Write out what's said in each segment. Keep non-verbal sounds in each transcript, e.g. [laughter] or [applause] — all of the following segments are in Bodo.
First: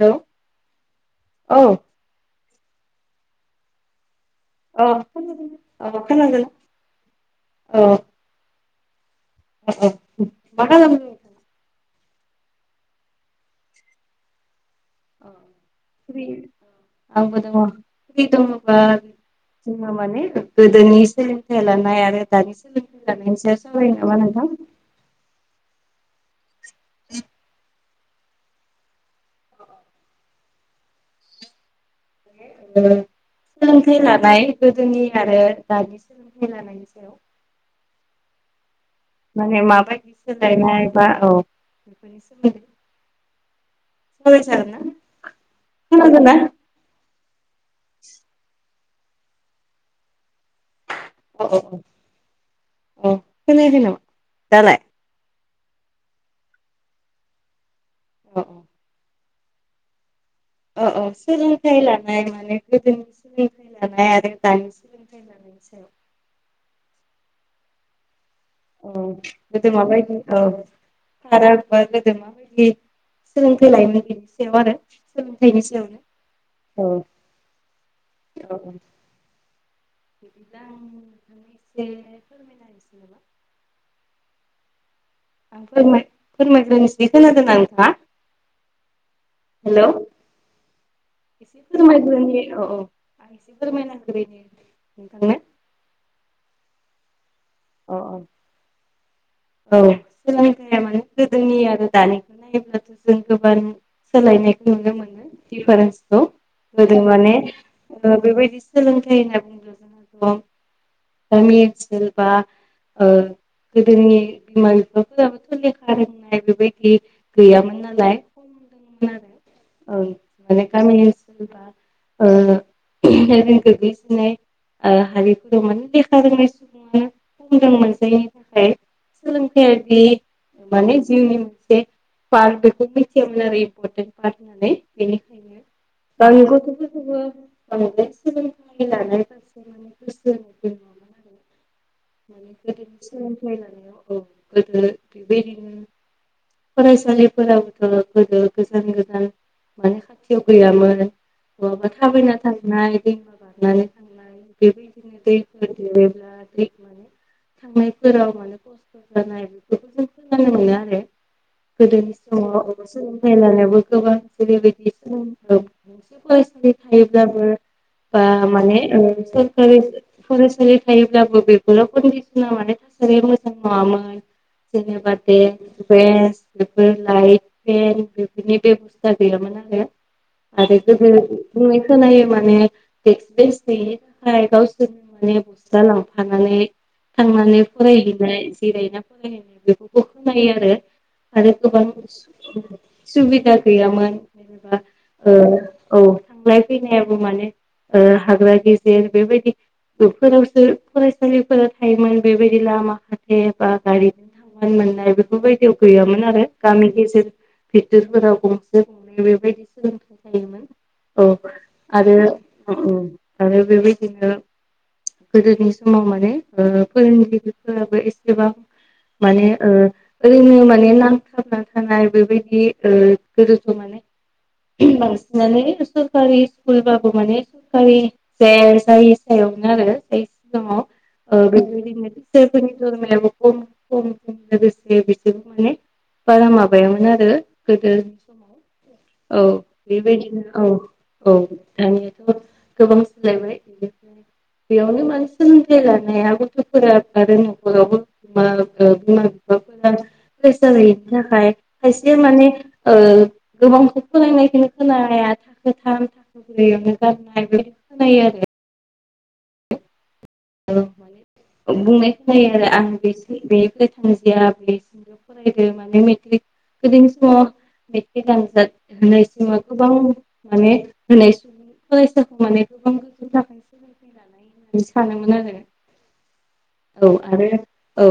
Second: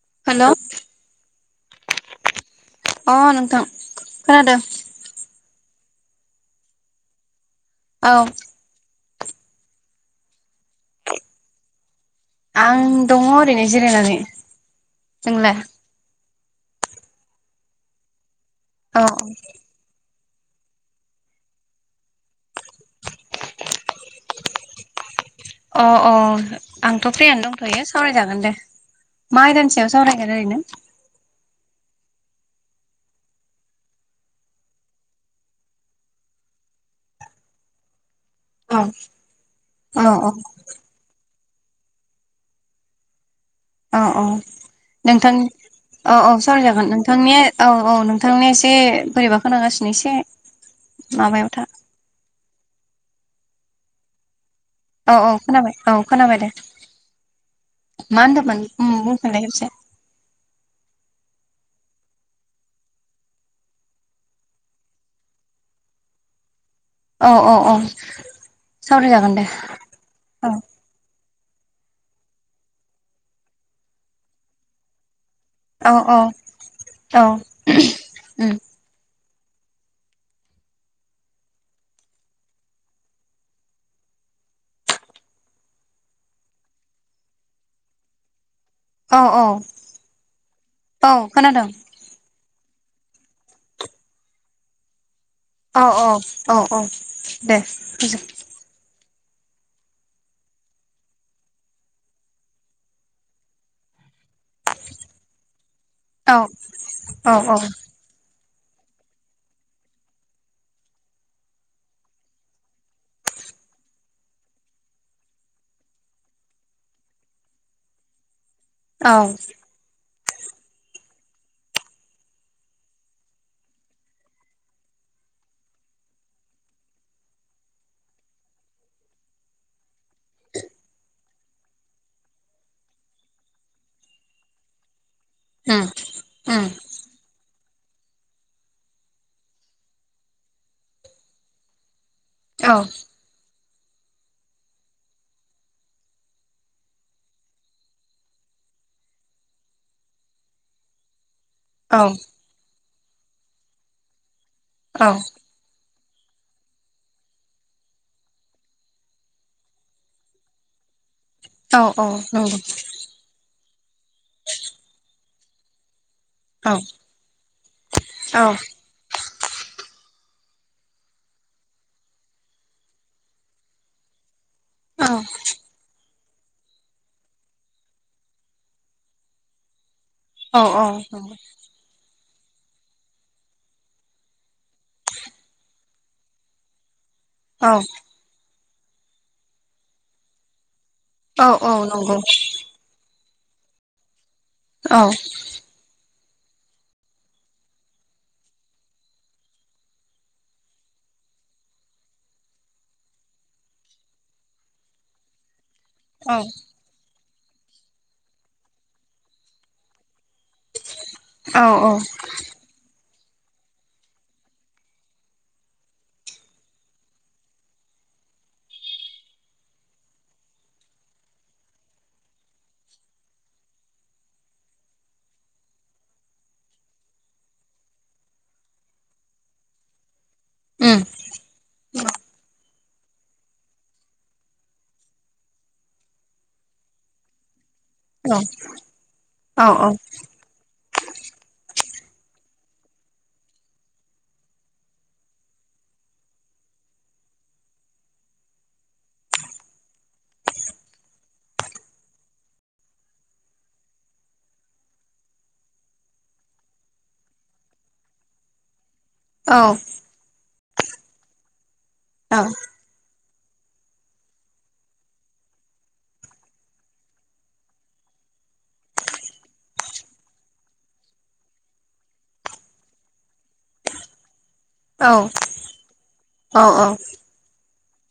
हेल' औ अ नोंथां खोनादों औ खोन औ खोनादोंना औ औ [unintelligible] आं दङ ओरैनो जिरायनानै नोंलाय? [unintelligible] औ जोंहा माने गोदोनि सोलोंथाइ लानाय आरो दानि सोलोंथाइ लानाय सोलोंथाइ लानायनि सायाव सावरायनो नामा नोंथां? अ अ आंथ' फ्रियानो दंथ'यो सावरायजागोन दे मा आयदानि सायाव सावरायगोन ओरैनो? ओ सोलोंथाइ लानाय गोदोनि आरो दानि सोलोंथाइ लानायनि सायाव औ माने औ माबायदि सोलायनाय बा अ बेफोरनि सोमोन्दै अ अ सावरायजागोन ना नोंथां अ अ खोनादोंना? सावराय जागोन नोंथांनिया अ अ नोथांनिया एसे बोरैबा खोनांगासिनो एसे अ माबायाव अ अ था अ खोनायाखै नामा दालाय? औ औ खोनाबाय औ खोनाबाय दे मा औ औ होनदोंमोन उ बुंफिननाय खेबसे औ औ सोलोंथाइ लानाय माने गोदोनि सोलोंथाइ लानाय आरो दानि [unintelligible] औ औ औ औ सावरायजागोन दे गोदो माबायदि औ [unintelligible] गोदो माबायदि सोलोंथाइ लायोमोन बेनि सायाव आरो सोलोंथाइनि औ औ सायावनो औ औ औ [unintelligible] आं फोर फोरमायग्रोनोसै खोनादोंना नोंथांङा? औ हेल' [unintelligible] औ फोरोंगिरि खोनादों औ औ आं एसे फोरमायना होग्रोनि नोंथांनो औ औ औ औ दे अ फोजोब औ औ सोलोंथाइया माने गोदोनि आरो दानिखौ नायोब्लाथ' जों गोबां सोलायनायखौ नुनो मोनो दिफारेन्सखौ औ गोदो औ माने औ ओ बेबायदि सोलोंथाइ होनना बुंनो जोन दं गामि ओनसोल बा ओ गोदोनि बिमा बिफाफोराबोथ' लेखा रोंनाय बेबायदि गैयामोन नालाय औ औ माने गामि ओनसोल ओ जों गोग्लैसोनाय ओ हारिफोराव माने लेखा रोङै सुबु ङा मोजां मोनजायैनि थाखाय सोलोंथाइयारि माने जिउनि मोनसे पार्ट बेखौ मिथियामोन आरो इम्परटेन्ट पार्ट होननानै उम बेनिखायनो आंनि उम गथ'फोरखौबो औ बे सोलोंथाय लानाय मानसिनि गोसो आरो माने औ गोदोनि सोलोंथाइ लानायाव औ गोदो बेबायदिनो फरायसालिफोराबोथ' गोदो गोजान गोजान माने खाथियाव गैयामोन बहाबा औ थाबायना थांनाय दैमा बारनानै थांनाय बेबायदिनो दैफोर देरोब्ला [unintelligible] थांनायफोराव माने खस्थ' जानाय बेफोरखौ जों खोनानो मोनो आरो औ औ नंगौ गोदो समाव [unintelligible] [unintelligible] जेरैबायदि [unintelligible] [unintelligible] औ थायोब्लाबो बा माने ओ सरकारि फरायसालि थायोब्लाबो बेफोराव कन्दिसना माने थासारिया मोजां नङामोन जेनेबा औ [unintelligible] बेन्स बेफोर लाइट पेन बेफोरनि बेबस्था गैयामोन आरो औ आरो औ औ नंगौ गोदो बुंनाय खोनायो माने डेस्क बेन्स गैयिनि थाखाय गावसोरनि माने बस्था लांफानाय माने थांनानै औ फरायहैनाय जिरायना फरायहैनाय बेफोरखौ खोनायो आरो आरो औ औ गोबां नंगौ औ सुबिदा गैयामोन ओ औ थांलाय फैनायाबो माने ओ हाग्रा गेजेर बेबायदि बेफोरावसो फरायसालिफोरा थायोमोन बेबायदि लामा खाथे बा गारिजों थांनानै मोननाय बेफोरबायदियाव गैयामोन आरो गामि गेजेर बिथोरफोराव गंसे गंनै बेबायदि सोलोंथाइ थायोमोन औ आरो ओ आरो बेबायदिनो गोदोनि समाव माने ओ फोरोंगिरिफोराबो एसेबां माने ओ ओरैनो माने नांथाब नांथानाय बेबायदि ओ गोदोथ' माने बांसिनानो सरखारि स्कुलबाबो माने सरखारि जा जाय सायावमोन आरो जाज सिगाङाव औ ओ बेबायदिनो सियारफोरनि दरमायाबो खम खममोन लोगोसे बेसेबो माने बारा माबायामोन आरो गोदो औ औ बेबायदिनो औ औ आंनियाथ' गोबां सोलायबाय बेनिफ्राय बेयावनो मानसि सोलोंथाइ लानाया गथ'फोरा आरो नखरावबो बिमा बिफाफोरा फैसा गैयैनि थाखाय खायसे माने ओ गोबांखौ फरायनायखौनो खोनाया थाखोथाम दैयावनो गारबोनाय बेबायदि खोनायो आरो औ औ बुंनायसो जायो आरो आं [unintelligible] फरायो माने मेट्रिक गोदोनि समाव बे आनजाद होनाय सम गोबां माने होनाय सम फरायसाखौ माने गोबां [unintelligible] होननानै सानोमोन आरो औ आरो औ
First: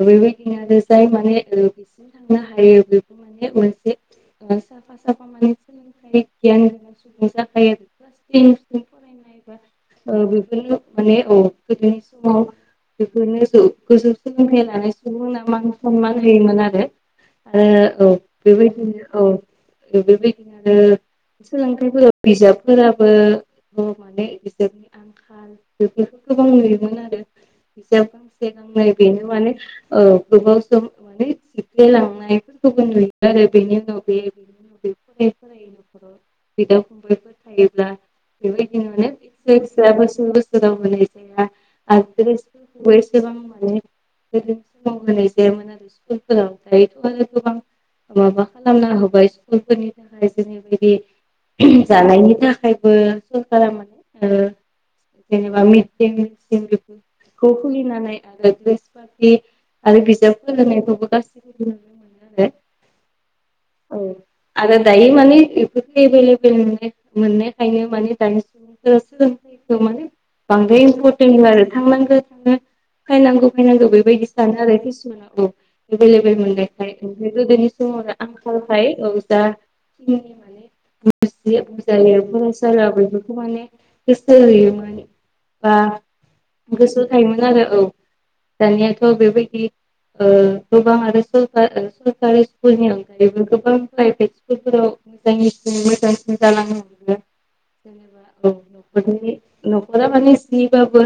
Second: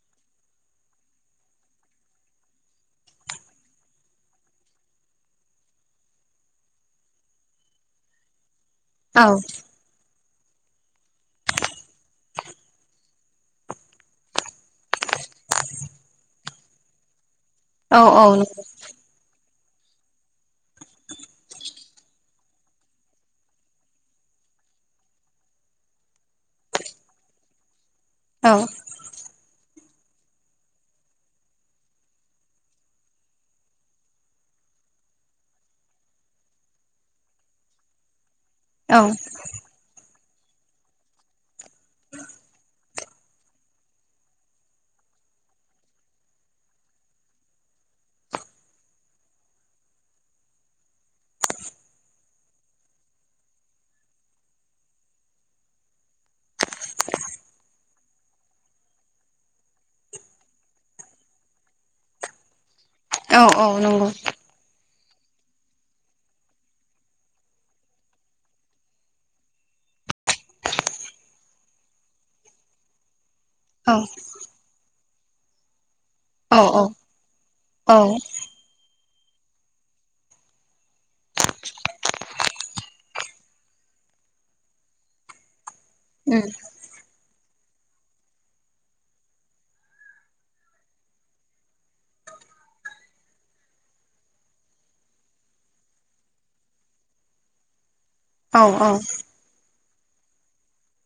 ओ बेबायदिनो आरो जाय माने थांनो हायो बेबो मान मोनसे साफा साफा माने सोलोंथाइ गियान गोनां सुबुं जाखायो क्लास टेनसिम फरायनाय बा ओ बेफोरनो माने औ गोदोनि समाव बेखौनो जौ गोजौ सोलोंथाइ लानाय सुबुं होननना मान सनमान होयोमोन आरो आरो औ बेबायदिनो औ बेबायदिनो आरो सोलोंथाइफोर बिजाबफोराबो माने बिजनि बेफोरखौ गोबां नुयोमोन आरो बिजयाव गांसे गांनाय बेनो माने गोबाव सम माने सिफ्ल लांनायफोरखौ नुयो आरो बेनि उनाव बे बे फ फै न'खराव बिदा फंबायफोर थायोब्ला बेबायदिनोेस बोसोर बोसोराव होनाय जाया आरो ्रेसफोरखौबो एसेबां माने गोदनि समाव होनाय जायामोन आरो स्कुलफोराव दायोथ' आरो गोबां माबा खालामना होबाय स्कुलफोरनि थाखाय जेरैबायदि जानायनि थाखायबो सखारा माने जेनेबा मिसें सिंज खौ खुलिनानै आरो द्रेस पार्टि आरो बिजाब फोलोंनायखौबो गासैबो नुनो मोनो दे औ औ नंगौ आरो दायो माने बेफोरखौो एभेलेबेल मोननायखायनो माने दानिसिम [unintelligible] मे बांद्राय इम्परटेन्ट आरो थांनांगौ थांनो फैनांगौ फैनांगौ बेबायदि सानो आरो किसुमाना औ एभेलेबल मोननायखाय ओमफ्राय गोदोनि समाव आं ओमफाय औ दा बुजलि फसारला बेफोरखौ माने स मानि बा उ गोसोआव थायोमोन आरो औ दानियाथ' बेबायदि गोबां आरो सरकारि स्कुलनि अनगायैबो गोबां प्राइभेट स्कुलफोराव जालां जेनेबा औ औ न'खरा माने स्निबाबो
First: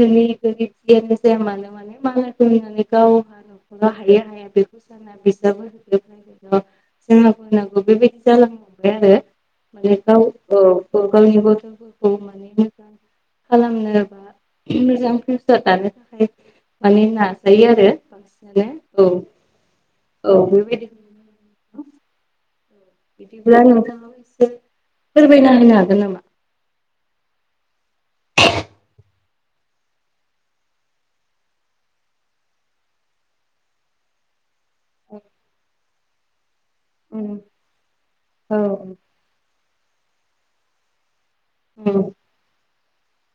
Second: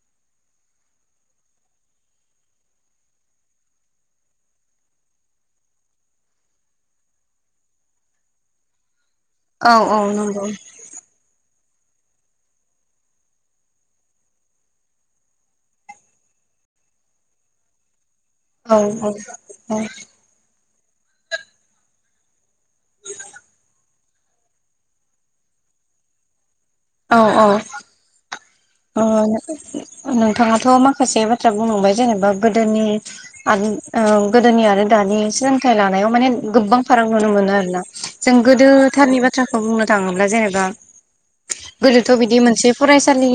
जोंनि गोरिबयानो जाया मानो मालाय खनानै गावहा न'खरा हायो हाया बेखौ सानो जोंना बिजाबो होदो' जोंनना बुंनांगौ बेबायदि जालांबांबाय आरो माने गाव गावनि गथ'फोरखौ माने मोजां खालामनोबा मोजां फिउसार दानो थाखाय माने नाजायो आरो औ औ औ औ बेबायदि बिदिब्ला नोंथां फोरमायनाहैनो हागोन नामा औ औ ओ नोंथाङाथ' माखासे बाथ्रा बुंलांबाय जेनेबा गोदोनि आरो गोदोनि आरो दानि सोलोंथाइ लानायाव माने गोबां फाराग नुनो मोनो आरो ना जों औ नंगौ औ गोदोथारनि बाथ्राखौ बुंनो थाङोब्ला जेनेबा गोदोथ' बिदि मोनसे फरायसालि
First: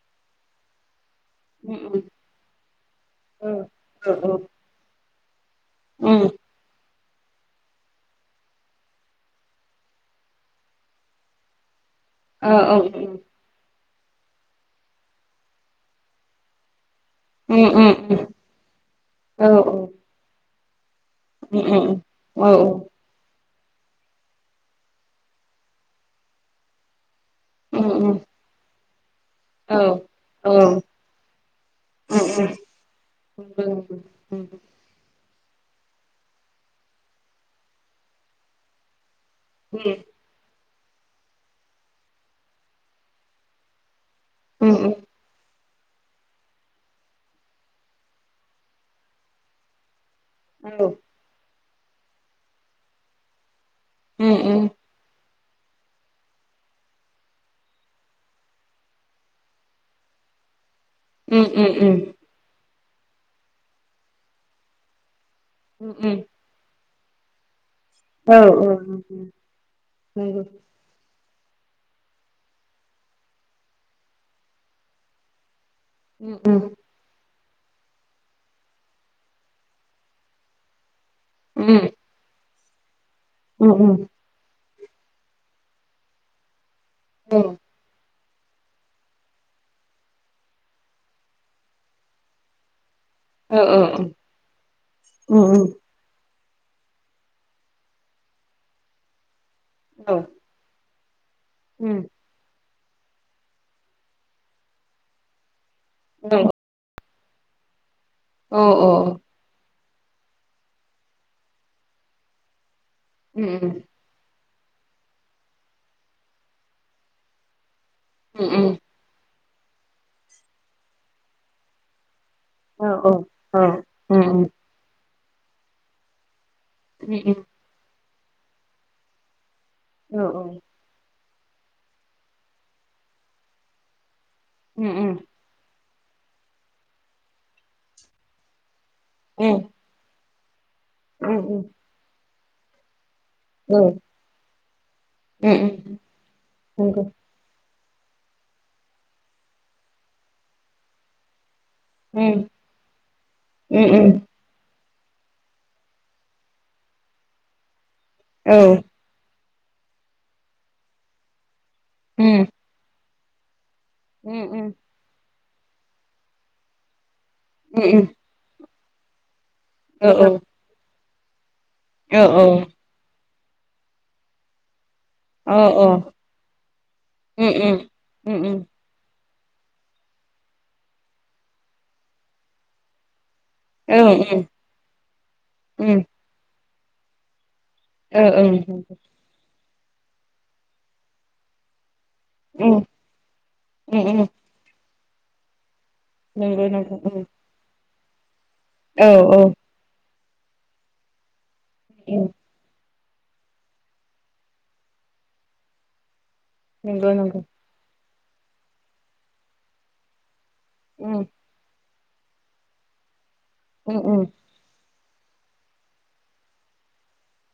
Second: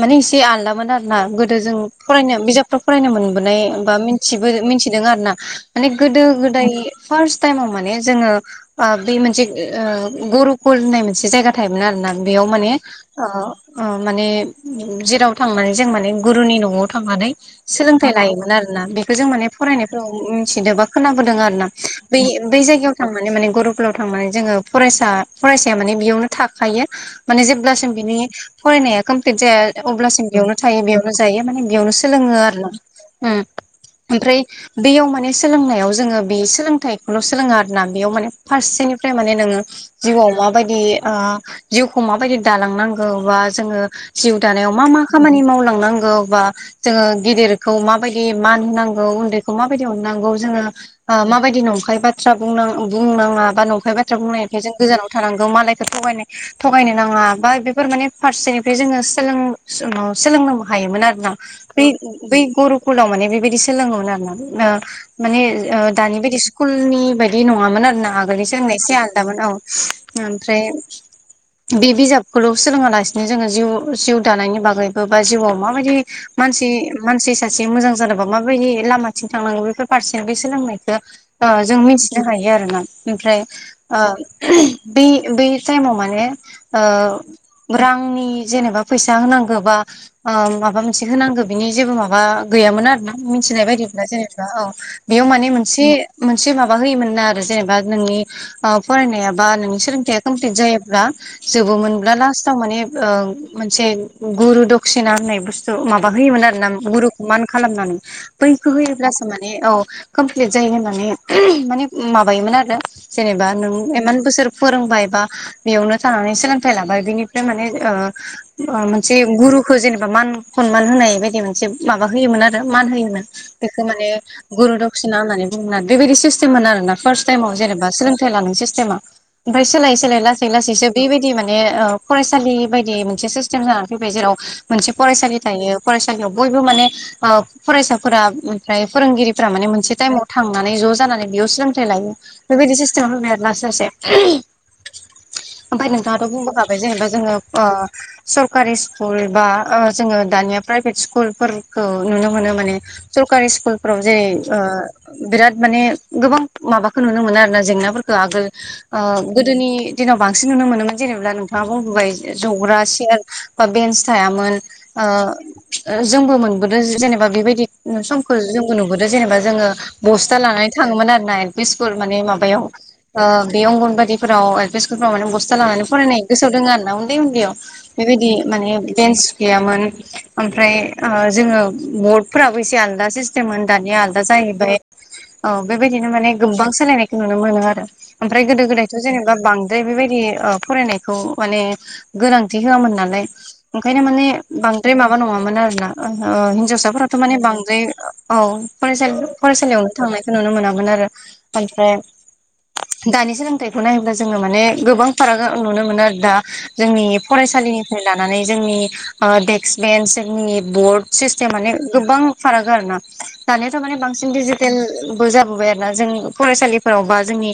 माने एसे आलदामोन आरोना गोदो जों औ फरायनो बिजाबफोराव फरायनो मोनबोनाय बा मिथिबो मिथिदों आरो ना माने गोदो गोदाय फार्स्ट टाइमाव माने जोङो बे मोनसे गरगल होननाय मोनसे जायगा थायोमोन आरो ना बेयाव माने माने जेराव थांनानै जों माने गुरुनि न'आव थांनानै सोलोंथाइ लायोमोन आरोना बेखौ जों माने फरायनायफ्राव मिथिदों बा खोनोदों आरो ना ब बै जायगायाव माने माने गरफुलाव थांनानै जोङो फरायसा फरायसाया माने बेयावनो थाखायो माने जेब्लासिम बिनि फरायनाया कमप्लिट जाया अब्लासिम बेयावनो थायो बेयाव नो जायो माने बेयावनो सोलोङो आरो ना उम ओमफ्राय बेयाव माने सोलोंनायाव जोंङो बे सोलोंथाइखौल' सोलोंङो आरोना बेयाव माने फारसेनिफ्राय माने नोंङो जिउआव माबायदि आ जिउखौ माबायदि दालांनांगौ बा जोंङो जिउ दानायाव मा मा खामानि मावलांनांगौ बा जोंङो गिदिरखौ माबायदि मान होनांगौ उन्दैखौ माबायदि अननांगौ जोंङो माबायदि नंखाय बाथ्रा बुंनांङा बा नंखाय बाथ्रा बुंनायखाय जों गोजानाव थानांगौ मालायखौ थगायनाय थगायनो नांङा बा बेफोर माने फारसेनिफ्राय जोंङो सोलोंग सोलोंनो हायोमोन आरो। बै गुरु कुलाव माने बेबायदि सोलोंङोमोन आरो ना माने दानि बायदि स्कुलनि बायदि नंङामोन आरो ना। आगोलनिसो होननाय एसे आलदामोन औ ओमफ्राय बे बिजाबखौल' सोलोंङालासिनो जोंङो जिउ जिउ दानायनि बागैबो बा जिउआव माबायदि? मानसि मानसि सासे मोजां जानोबा माबायदि लामाथिं थांनांगौ बेफोर फारसे बे सोलोंनायखौ जों मिथिनो हायो आरोना ओमफ्राय ब बै थाऐम माने ओ रांनि जेनेबा फैसा होनांगौ बा माबा मोनसे होनांगौ बिनि जेबो माबा गैयामोन आरो ना। मिथिनाय बायदिब्ला जेनेबा औ बेयाव माने मोनसे मोनसे माबा होयोमोन ना आरो जेनेबा नोंनि फरायनाया बा नोंनि सोलोंथया खमफेलेट जायोब्ला जोबोमोनब्ला लास्टाव माने मोनसे गुरु दक्सििना होननाय बुस्थु माबा होयोमोन आरो ना। गुरुखौ मान खालामनानै बैखौ होयोब्लासो मान मे औ कमप्लिट जायो होननानै माने माबायोमोन आरो जेनेबा नों एमान बोसोर फोरोंबाय बा बेयावनो थानानै सोलोंथाइ लाबाय बिनिफ्राय माने मोनसे गुरुखौ जेनेबा मान सनमान होनाय बायदि मोनसे माबा होयोमोन। आरो मान होयोमोन बेखो माने औ गुरु दक्सििना होननानै बुोन आरो बेबायदि सिस्टेममोन आरोना औ फार्स्ट औ टाइमाव जेनेबा सोलोंथाइ लानाय सिस्टेमा। ओमफ्राय सोलायै औ बेलाय लासै लासैसो बेबायदि माने फरायसालि बायदि मोनसे सिस्टेम जानानै फैबाय जेराव उम मोनसे उम फरायसालि थायो। फरायसालियाव बयबो माने फरायसाफोरा ओमफ्राय फोरोंगिरिफ्रा उम माने मोनसे टाइमाव थांनानै ज' जानानै उम बेयाव उम सोलोंथाइ लायो बेबायदि सिस्टेम होनाय आरो लासै औ सासे उम ओमफ्राय उम नोंथाङाथ' बुंबोखाबाय नंगौ जेनेबा जोंङो? सरकारि स्कुल बा जोंङो दानिया प्राइभेट स्कुल फोरफोरखौ नुनो उम मोनो माने सरकारि स्कुलफ्राव उम जेरै बिराद माने गोबां माबाखौ नुनो मोनो आरोना जेंनाफोरखौ। आगोल औ आ गोदोनि दिनाव बांसिन नुनो मोनोमोन जेनेबा नोंथांङा बुंबोबाय उम दौग्रा सेयार बा बेन्स उम उम जोंबो मोनबोदों जेनेबा बेबायदि उम सल जोंबो नुबोदों जेनेबा जोंङो औ बस्था लानानै थांङोमोन आरो ना एल पि स्कुल माने औ औ माबायाव बे अंगनबादिफोराव स्कुलाव माने बस्था अ लानानै अ फरायनाय गोसो दंङ आरो ना उन्दै उम उन्दैयाव उम बेबायदि उम उम माने बेन्स गैयामोन ओमफ्राय जोंङो बर्डफोराबो एसे आलदा सि स्मोन दानिया औ उम आलादा जाहैबाय औ उम बेबायदिनो माने गोबां सोलायनायखौ नुनो मोनो आरो। ओमफ्राय गोदो गोदाय जेनेबा बांद्राय बेबायदि फरायनायखौ माने गोनांथि ओ ओं उम होआमोन नालाय ओंखायनो उम माने उम नंगौ बांद्राय माबा नंङामोन आरोना नंगौ हिनजावसाफोराथ' उम माने बांद्राय औसा औ औ फरायसालियावनो थांनायखौ नुनो मोनोन आरो ओमफ्राय उम दानि सोल फिथाइखौ नायोब्ला जोंङो माने गोबां फाराग नुनो मोनो आरो दा जोंनि नंगौ नंगौ फरायसालिनि लानानै जोंनि ओ देक्स बेन्स जोंनि बर्ड उम सिस्तेम माने गोबां फाराग आरो ना दानियाथ' माने उम उम बांसिन दिजि टेल बो जाबोबाय आरो ना जों फरायसालिफोराव बा जोंनि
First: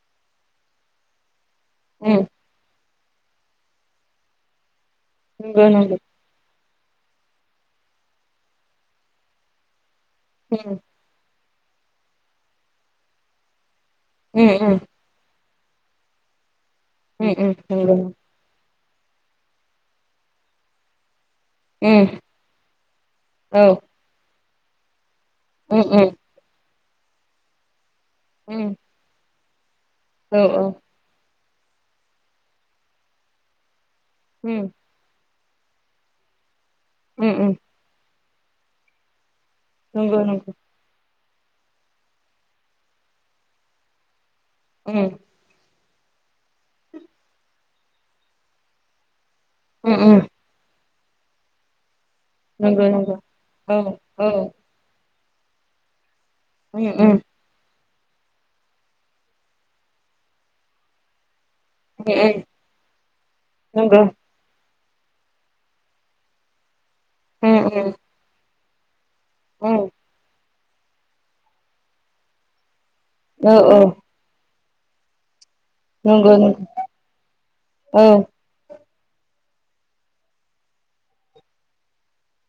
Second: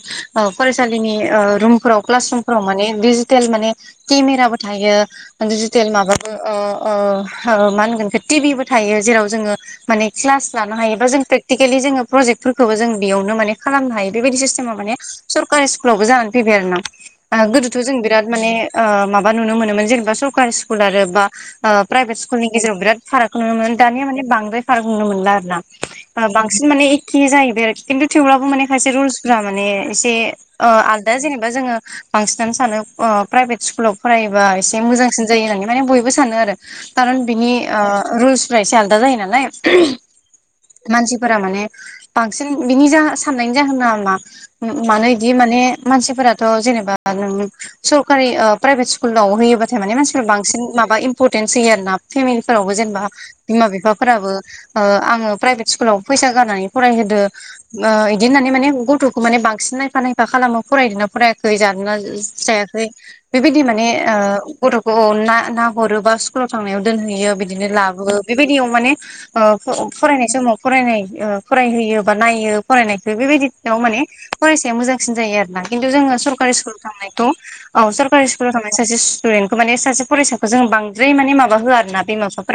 फरायसालिनि ओ रुम फोराव उम क्लास रुमफोराव माने दिजिटेल माने केमेराबो थायो नंगौ दिजिटेल नंगौ माबा ओ ओ ओ मा होनगोन टिभिबो थायो जेराव जोङो माने क्लास लानो उम हायोबा जों प्रेकटिकेलि जोङो प्रजेक्टफोरखौबो जों बेयावनो माने खालामनो हायो। बेबायदि उम सिस्टेमा उम माने सरकारि स्कुलावबो जानानै फैबाय आरो ना उम उम गोदोथ' जों नंगौ बिराद माने ओ माबा नुनो मोनोमोन जेनेबा सरकारि स्कुल आरो बा ओ उम प्राइभेट स्कुलनि गेजेराव बिराद फारागखौ नुनो औ मोन दानिया माने बांद्राय फाराग नुनो मोनला आरो ना। उम उम बांसिन माने एखे जाहैबाय आरो खिन्थु थेवब्लाबो उम माने खायसे रुलसफोरा माने एसे औ औ आल दा जेनेबा जोङो बांसिनानो सानो प्राइभेट स्कुलाव फरायोबा उम एसे मोजां सिन जायो होननानै माने बयबो सानो आरो खारन उम बिनि उम रुल्सफ्रा एसे आलदा जायो नालाय नंगौ नंगौ मानसिफोरा माने बांसिन बिनि जा साननायनि जाहोना मा उम मानो दि माने मानसिफोराथ' जेनेबा नों सरकारि ओ प्राइभेट स्कुलाव होयोबा थाय माने उम उम मानसिफ्रा बांसिन माबा इम्परटेन्स होयो आर ना फेमिलिफोरावबो नंगौ जेनेबा नंगौ बिमा औ औ बिफाफोराबो आङो प्राइभेट स्कुलाव फैसा गारनानै उम उम फरायहोदो ओ इदि होननानै माने गथ'खौ माने बांसिन नायफा नायफ फा खालामो फरायदोंना फरायाखै जादोना उम उम जायाखै बेबायदि माने नंगौ ओ गथ'खौ ना-ना हरो बा स्कुलाव थांनायाव दोनहैयो उम बिदिनो उम लाबोयो बेबायदियाव माने ओ उम फरायनाय समाव फरायनाय ओ फरायहोयो बा नायो फरायनायखौ औ बेबायदियाव औ माने फरायसाया मोजांसिन जायो आरो ना। खिन्थु जोङो नंगौ सरकारि नंगौ स्कुल थांनायखौ औ सरकारि स्कु स्कुलाव थांनाय सासे स्टुदेनखौ माने सासे फरायसाखौ जो बांद्राय माने माबा होआ आरोना बिमा -बिफाफोरा